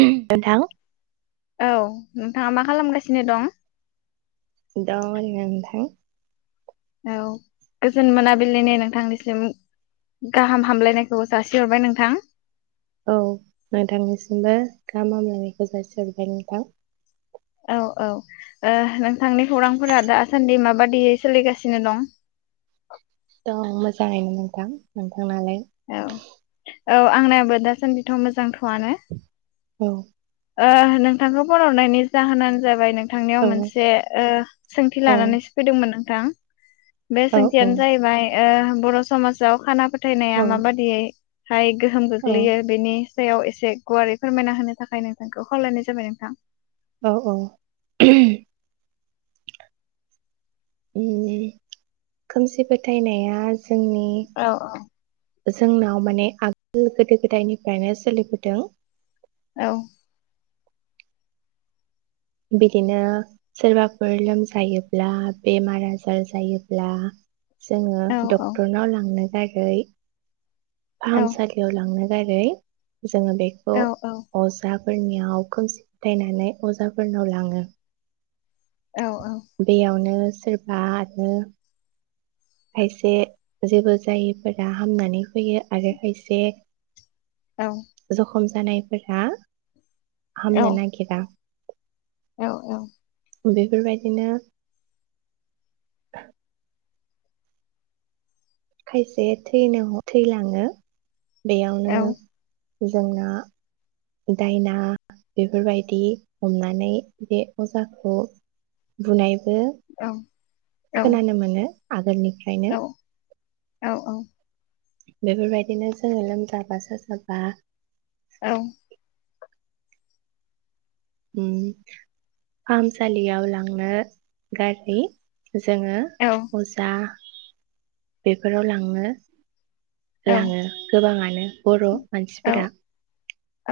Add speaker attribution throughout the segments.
Speaker 1: नोंथां
Speaker 2: औ नोंथाङा मा खालामगासिनो दं
Speaker 1: दं ओरैनो नोंथां
Speaker 2: औ गोजोन मोनाबिलिनि नोंथांनिसिम गाहाम हामलायनायखौ जासिहरबाय नोंथां
Speaker 1: औ नोंथांनिसिमबो गाहाम हामलायनायखौ जासिहरबाय नोंथां
Speaker 2: औ औ ओ नोंथांनि खौरांफोरा दासान्दि माबादियै सोलिगासिनो दं
Speaker 1: दं मोजाङैनो नोंथां नोंथां नोंनालाय
Speaker 2: औ औ आंनाबो दासान्दिथ' मोजांथ' थवानो
Speaker 1: औ
Speaker 2: ओ नोंथांखौ फन हरनायनि जाहोनानो जाबाय नों थांनायाव
Speaker 1: औ
Speaker 2: मोनसे ओ सोंथि
Speaker 1: औ
Speaker 2: लानानैसो फैदोंमोन आं थां बे
Speaker 1: औ
Speaker 2: सोंथियानो जाहैबाय ओ बर' समाजाव खानाफो फोथायनाया
Speaker 1: औ
Speaker 2: माबाददियै हाय गोहोम
Speaker 1: औ
Speaker 2: गोग्लैयो बेनि सायाव एसे गुवारै फोरमायना होनो थाखाय नों नोंखौ खावलायनाय जाबाय नोंथां
Speaker 1: औ औ ओहोम खोमसि फोथायनाया जोंनि
Speaker 2: औ
Speaker 1: जोंनाव माने आगोल गोदो गोदायनिफ्रायनो सोलिबोदों
Speaker 2: औ
Speaker 1: बिदिनो सोरबाफोर लोमजायोब्ला बेमार आजार जायोब्ला जोङो
Speaker 2: औ
Speaker 1: डक्टरनाव लांनो [unintelligible]
Speaker 2: औ
Speaker 1: फाहामसालियाव लांङो। दारै जोङो
Speaker 2: औ
Speaker 1: बेखौ
Speaker 2: औ
Speaker 1: अजाब फोरनियाव खोमसि फोथायनानै अजा फोरनाव लाङो।
Speaker 2: औ
Speaker 1: बेयावनो सोरबा आदनो खायसे जेबो जायैफोरा हामनानै फैयो आरो खायसे
Speaker 2: औ
Speaker 1: खम जानायफोरा
Speaker 2: औ
Speaker 1: हामनो नागिरा
Speaker 2: औ औ
Speaker 1: बेफोरबादिनो खायसे थैनो-थैलाङो। बेयावनो जोंना दायना बेफोरबायदि हमनानै बे अजाखौ बुनाय बो खोनानो मोनो। आगोलनि फ्रायनो
Speaker 2: औ औ
Speaker 1: बेफोरबायदिनो जोङो लोमजाबा साजाबा
Speaker 2: औ
Speaker 1: उम फाहामसालियाव लांनो गारि जोङो अजा बेफोराव लाङो।
Speaker 2: औ
Speaker 1: लाङो गोबाङानो बर' मानसिफोरा।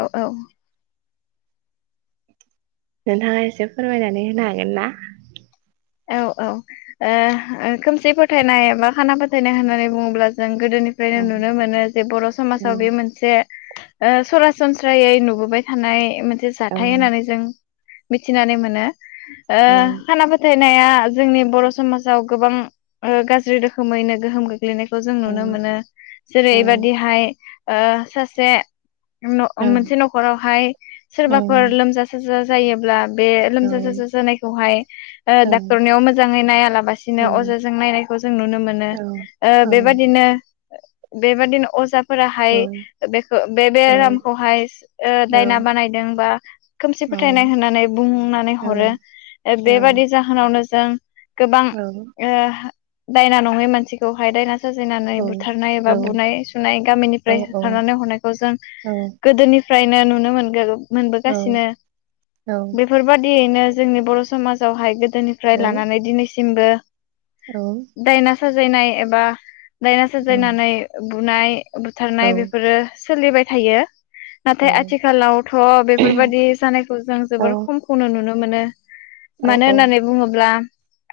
Speaker 2: औ औ
Speaker 1: नोंथाङा एसे फोरमायनानै होनो हागोन ना?
Speaker 2: औ औ ओ खोमसि फोथायनाय बा खाना फोथायनाय होननानै बुङोब्ला जों गोदोनिफ्रायनो नुनो मोनो जे बर'
Speaker 1: होनो
Speaker 2: समाजाव बे मोनसे ओ सरासनस्रायै नुबोबाय थानाय मोन से जाथाय होनानै जों मिथिनानै मोनो। ओ
Speaker 1: हागोन
Speaker 2: खाना फो फोथायनाया जोंनि बर' समाजाव गोबां ओ गाज्रि रोखोमैनो गोहोम गोग ग्लैनायखौ जों नुनो मोनो। जेरैबादिहाय ओ सासे [unintelligible] मोनसे नखरावहाय सोरबाफोर लोमजा साजा जायोब्ला बे लोमजा साजा जानायखौहाय ओ डाक्टरनियाव मोजाङै नायालाबसिनो अजाजों नायनायखौ जों नुनो मोनो ओ बेबादिनो बेबायदिनो अजा फोराहाय बेखौ बे बे रामखौहाय ओ दायना बानायदों बा खोमसि फोथायनाय होननानै बुंनानै हरो ओ बेबादि जाहोनावनो जों गोबां ओ दायना नङै मानसिखौहाय दायना साजायनानै बुथारनाय एबा बुनाय सुनाय गामिनिफ्राय होथारनानै हरनायखौ जों गोदोनि फ्रायनो नुनो मोनगोरो
Speaker 1: ना?
Speaker 2: मोनबोगासिनो
Speaker 1: औ
Speaker 2: बेफोर बादि बिदिनो जोंनि बर' समाजावहाय गोदोनिफ्राय
Speaker 1: औ
Speaker 2: लानानै दिनैसि सिमबो
Speaker 1: औ
Speaker 2: साजायनाय एबा दायना जायनानानै ओ‌ बुनाय बुथारनाय बेफोरो सोलिबाय थायो।
Speaker 1: औ
Speaker 2: नाथाय आथिखालावथ' बेफोरबाददि जानायखौ जों जोबोर खमखौनो नुनो मोनो।
Speaker 1: औ औ
Speaker 2: बुंब्ला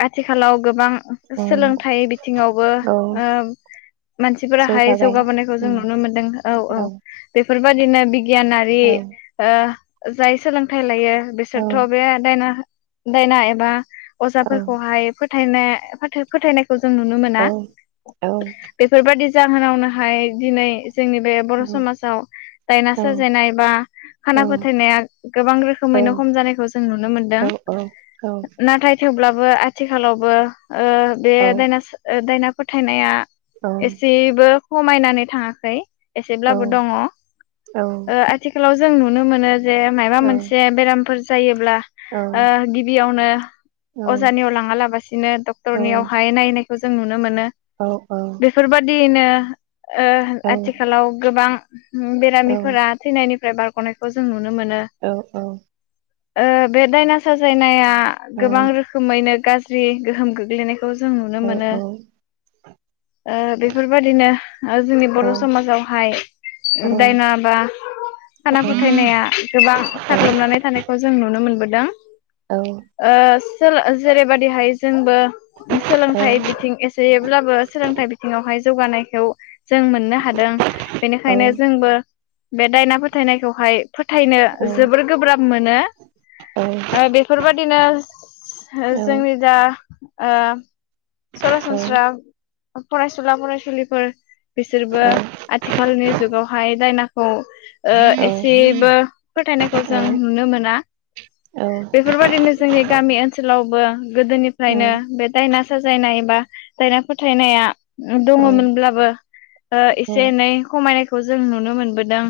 Speaker 2: आथिखालाव गोबां सोलोंथाइ बिथिङावबो
Speaker 1: औ
Speaker 2: ओ मानसिफोराहाय
Speaker 1: जौगाबाय
Speaker 2: जौगाबोनायखौ जों नुनो मोनदों औ औ बे बेफोरबायदिनो बिगियानारि ओ जाय सोलोंथाइ लायो बिसोरथ बे दायना दायना बा अजाफोरखौहाय फोथायनाय खौ जों नुनो मोना बेफोरबायदि जाहोनावनोहाय दिनै जोंनि बे बर' समाजाव दायना साजायनाय बा खाना फोथायनाया गोबां रोखोमैनो खम जानायखौ जों नुनो मोनदों। नाथाय थेवब्लाबो आथिखालावबो बे दायना दायना फोथायनाया एसेबो खमायनानै थाङाखै। एसेब्लाबो दङ ओ आथिखालाव जों नुनो मोनो। जे माबा मोनसे बेरामफोर जायो ब्ला गिबियाव अजानियाव लांयाबालासिनो डक्टरनियावहाय नायनाय बेखौ जों नुनो मोनो
Speaker 1: औ औ
Speaker 2: देनो आथिखालाव गोबां बेरामिफोरा थैनायनि बारगनायखौ जों नुनो मोनो।
Speaker 1: औ औ
Speaker 2: बे दायना साजायनाया गोबां रोखोमैनो गाज्रि गोहोम गोग्लैनायखौ खौ जों नुनो मोनो। बेफोरबायदिनो जोंनि बर' समाजावहाय दायना बा खाना फोथायनाया गोबां साग्लोबनानै थानायखौ जों नुनो मोनबोदों। दां
Speaker 1: औ
Speaker 2: ओ सोल-जेरैबादिहाय जों बो सोलोंथाइ बिथिं एसेब्लाबो सोलोंथाइ बिथिङावहाय जौगानायखौ जों मोननो हादों बेनिखायनो जोंबो बे दायना फोथायनायखौहाय फोथायनो जोबोर गोब्राब मोनो
Speaker 1: हागोन
Speaker 2: ओ बेफोरबायदि [unintelligible] जोंनि
Speaker 1: नोंथां
Speaker 2: दा ओ सरासनस्रा फरायसुला फरायसुलिफोर बिसोरबो आथिखालनि जुगाव फाय दायनाखौ एसेबो फोथायनायखौ जों नुनो मोना बेफोरबा जोंनि गामि ओनसोलाव औबो गोदोनिफ्रायनो बे दाइना साजायनाय बा दायना फोथायनाया दङ मोनब्लाबो ओ एसे एनै खमायनाय खौ जों नुनो मोनबोदों।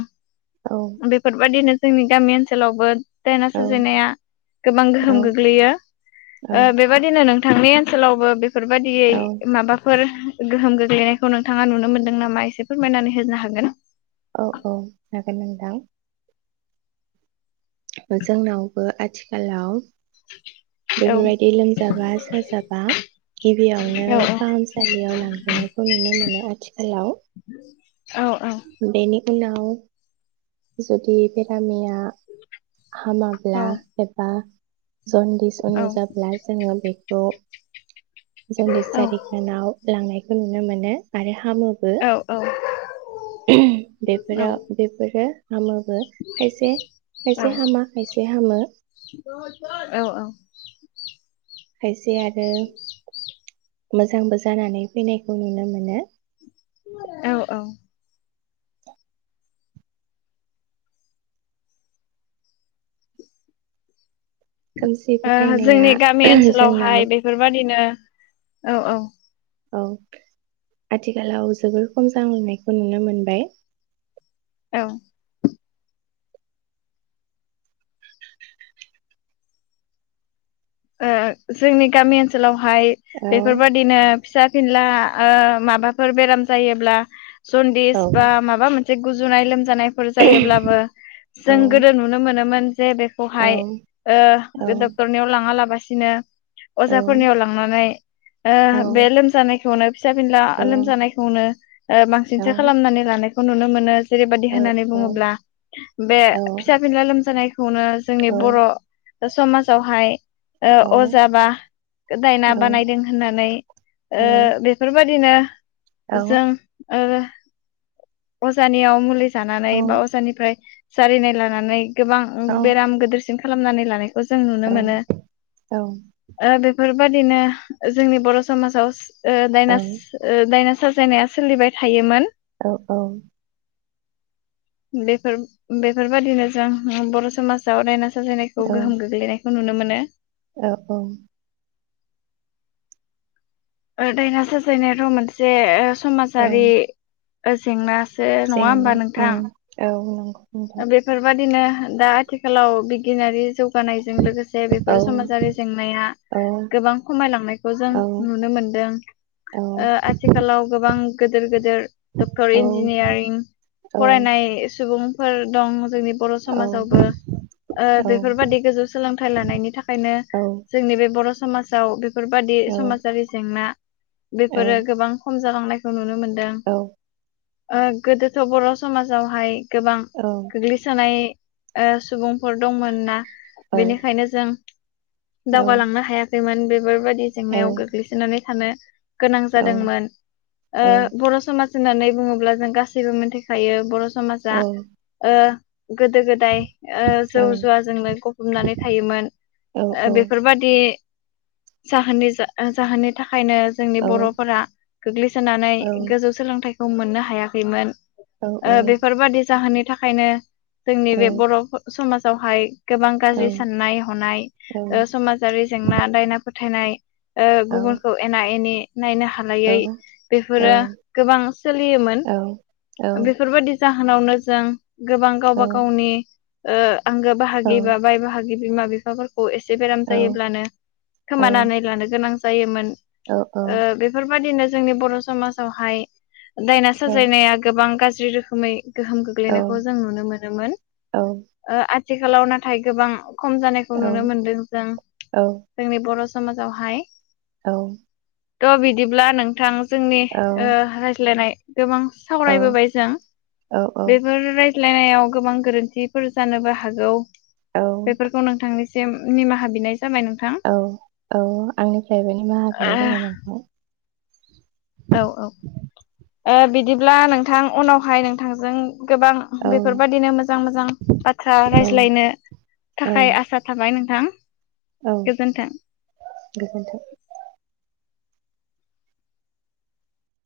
Speaker 2: बेफोरबायदिनो जोंनि गामि ओनसोलावबो दायना सुजायनाया गोबां गोहोम गोग्लैयो ओ बेबायदिनो नों नोंथांनि ओनसोलावबो बे बेफोरबायदियै माबाफोर गोहोम गोग्लैनायखौ नोंथाङा नुनो मोनदों नामा एसे फोरमायनानै होनो हागोन
Speaker 1: औ औ जागोन नोंथां। जोंनावबो आथिखालाव
Speaker 2: औ
Speaker 1: बेफोरबायदि लोमजाबा साजाबा गिबियावनो
Speaker 2: औ
Speaker 1: फाहामसालियाव लांग्रोनायखौ नुनो मोनो आथिखालाव
Speaker 2: औ
Speaker 1: बेनि हेलौ जुदि बेरामिया
Speaker 2: औ
Speaker 1: हामाब्ला एबा जन्दिस
Speaker 2: औ
Speaker 1: अनुजाब्ला जोंङो बेखौ जन्दिस जारिगानाव लांनाय खौ नुनो मोनो आरो हा हामोबो
Speaker 2: औ
Speaker 1: बेफोरा बेफोरो हामोबो खायसे खायसे हामा खायसे हामो।
Speaker 2: औ औ
Speaker 1: फैस सेै आरो मोजांबो जानानै फैनायखौ नुनो मोनो।
Speaker 2: औ औ
Speaker 1: खोमसि
Speaker 2: ओ
Speaker 1: फोथायनाया
Speaker 2: जोंनि गामि
Speaker 1: जोंनाव
Speaker 2: ओनसोलावहाय बेफोरबादिनो औ औ
Speaker 1: औ आथिखालाव जोबोर खम जांलांनायखौ नुनो मोनबाय।
Speaker 2: औ
Speaker 1: [inaudible]
Speaker 2: ओ जोंनि गामि ओनसोलाव हाय
Speaker 1: औ
Speaker 2: बेफोरबादिनो फिसा फेनला ओ माबाफोर बेराम जायोब्ला जन्दिस
Speaker 1: औ
Speaker 2: बा माबा मोन जों गुजुनाय लोम जानायफोर जायोब्लाबो
Speaker 1: औ
Speaker 2: जों गोदो नुनो मोनोमोन जे
Speaker 1: औ
Speaker 2: बेखौहाय ओ बे डक्टरनियाव लाङा लाब बासिनो
Speaker 1: औ
Speaker 2: अजाफोरनियाव लांनानै ओ बे लोमजानाय खौनो फिसा फिनला
Speaker 1: औ
Speaker 2: लोमजानायखौनो ओ
Speaker 1: औ
Speaker 2: बांसिनसो खालामनानै लानाय खौ नुनो मोनो। जेरैबायदि
Speaker 1: औ
Speaker 2: होननानै
Speaker 1: औ
Speaker 2: बुङोब्ला बे फिसा फिनला लोमजानायखौनो जोंनि बर' समाजावहाय ओ अजा बा दायना
Speaker 1: औ
Speaker 2: बानायदों होननानै ओ
Speaker 1: औ
Speaker 2: बेफोरबादिनो [inaudible]
Speaker 1: औ
Speaker 2: जों ओ अजानियाव मुलि जानानै बा
Speaker 1: जोंनो
Speaker 2: अजानिफ्राय जारिनाय लानानै गोबां बेराम गोदोर खालामनानै लानाय खौ जों नुनो मोनो ओ बे बेफोरबादिनो जोंनि बर' समाजाव ओ दाइनास ओ दाइनास साजायनाया सोलिबाय थायोमोन।
Speaker 1: औ औ
Speaker 2: बेफोर बेफोरबादिनो जों बर' समाजाव दायनास साजायनायखौ गोहोम गोग्लैनाय खौ नुनो मोनो।
Speaker 1: औ औ
Speaker 2: ओ दायना साजायनायाथ' मोनसे समाजारि ओ जेंना
Speaker 1: जेंना ओ औ नंगौ। नोंथां
Speaker 2: ओ बेफोरबायाददिनो दा आथिखालाव बिगियानारि जौ गानायजों लोगोसे
Speaker 1: औ
Speaker 2: बेफोर समाजारि जेंनाया
Speaker 1: औ
Speaker 2: गोबां खमायलांनायखौ जों
Speaker 1: औ
Speaker 2: नुनो मोनदों
Speaker 1: औ
Speaker 2: ओ आथिखालाव गोबां गिदिर गिदिर डक्टर इन्जिनियारिं
Speaker 1: औ
Speaker 2: फरायनाय सुबुं फोर दं जोंनि बर'
Speaker 1: औ
Speaker 2: समाजावबो
Speaker 1: औ
Speaker 2: ओ
Speaker 1: औ
Speaker 2: बेफोरबादि गोजौ सोलोंथाइ लानायनि थाखायनो
Speaker 1: औ
Speaker 2: जोंनि बे बर' समाजाव बे बेफोरबादि समाजारि जेंना बेफोरो गोबां खम जालांनायखौ नुनो मोन दों। ओ गोदोथ' बर' समाजावहाय गोबां गोग्लैसोनाय ओ सुबुंफोर दंमोन ना बेनिखायनो जों दावगालांनो हायाखैमोन। बेफोरबादि नि जेंनायाव गोग्लैसोनानै थानो गोनां जादोंमोन ओ बर' समाज होन्नानै बुङोब्ला जों गासैबो मिथिखायो बर' समाजा ओ गोदो-गोदाय जौ-जुवाजोंनो गफबनानै थायोमोन बेफोरबादि जाहोननि जाहोनो थाखाय फायनो जोंनि बर'फोरा गोग्लैसोनानै गोजौ सोलोंथाइ खौ मोननो हायाखैमोन ओ बेफोरबादि जाहोननि थाखायनो जोंनि बे बर' समाज सहाय गोबां गाज्रि साननाय हनाय ओ समाजारि जेंना दायनाफोर थायनाय ओ गुबुनखौ एना-एनि नायनो हालायै बेफोरो गोबां सोलियोमोन
Speaker 1: औ
Speaker 2: बेफोरबायदि जा होनावनो जों गोबां गावबा
Speaker 1: औ
Speaker 2: गावनि ओ आंगो बाहागिबा बाय बाहागि बिमा बिफाफोर अ एसे बेराम जायोब्लानो खोमानानै लानो गोनां जायोमोन ओ बेफोरबायदिनो जोंनि बर' समाजावहाय दायना साजायनाया गोबां गाज्रि जि रोखोमै गोहोम गोग्लैनाय खौ जों नुनो मोनोमोन आ थिखालाव नाथाय गोबां खम जानायखौ नुनो मोनदों जों जोंनि बर' समाजावहाय
Speaker 1: औ
Speaker 2: थ' बिदिब्ला नोंथां जोंनि ओ रायज्लायनाय गोबां सावरायबोबाय जों बे रायज्लायनायाव गोबां गोरोन्थिफोर जानोबो हागौ बेफोरखौ नों थांनोसै सिम निमाहा बिनाय जाबाय नोंथां
Speaker 1: औ औ आंनिफ्रायबो निमाहा
Speaker 2: ओ
Speaker 1: बिनाय जाबाय आोंाय
Speaker 2: औ औ बिदिब्ला नोंथां उनावहाय नोंथांजों गोबां बेफोरबायदिनो मोजां मोजां बाथ्रा रायज्लायनो
Speaker 1: औ
Speaker 2: थाखाय आसा थाबाय नोंथां
Speaker 1: औ
Speaker 2: गोजोन्थों।
Speaker 1: गोजोन्थों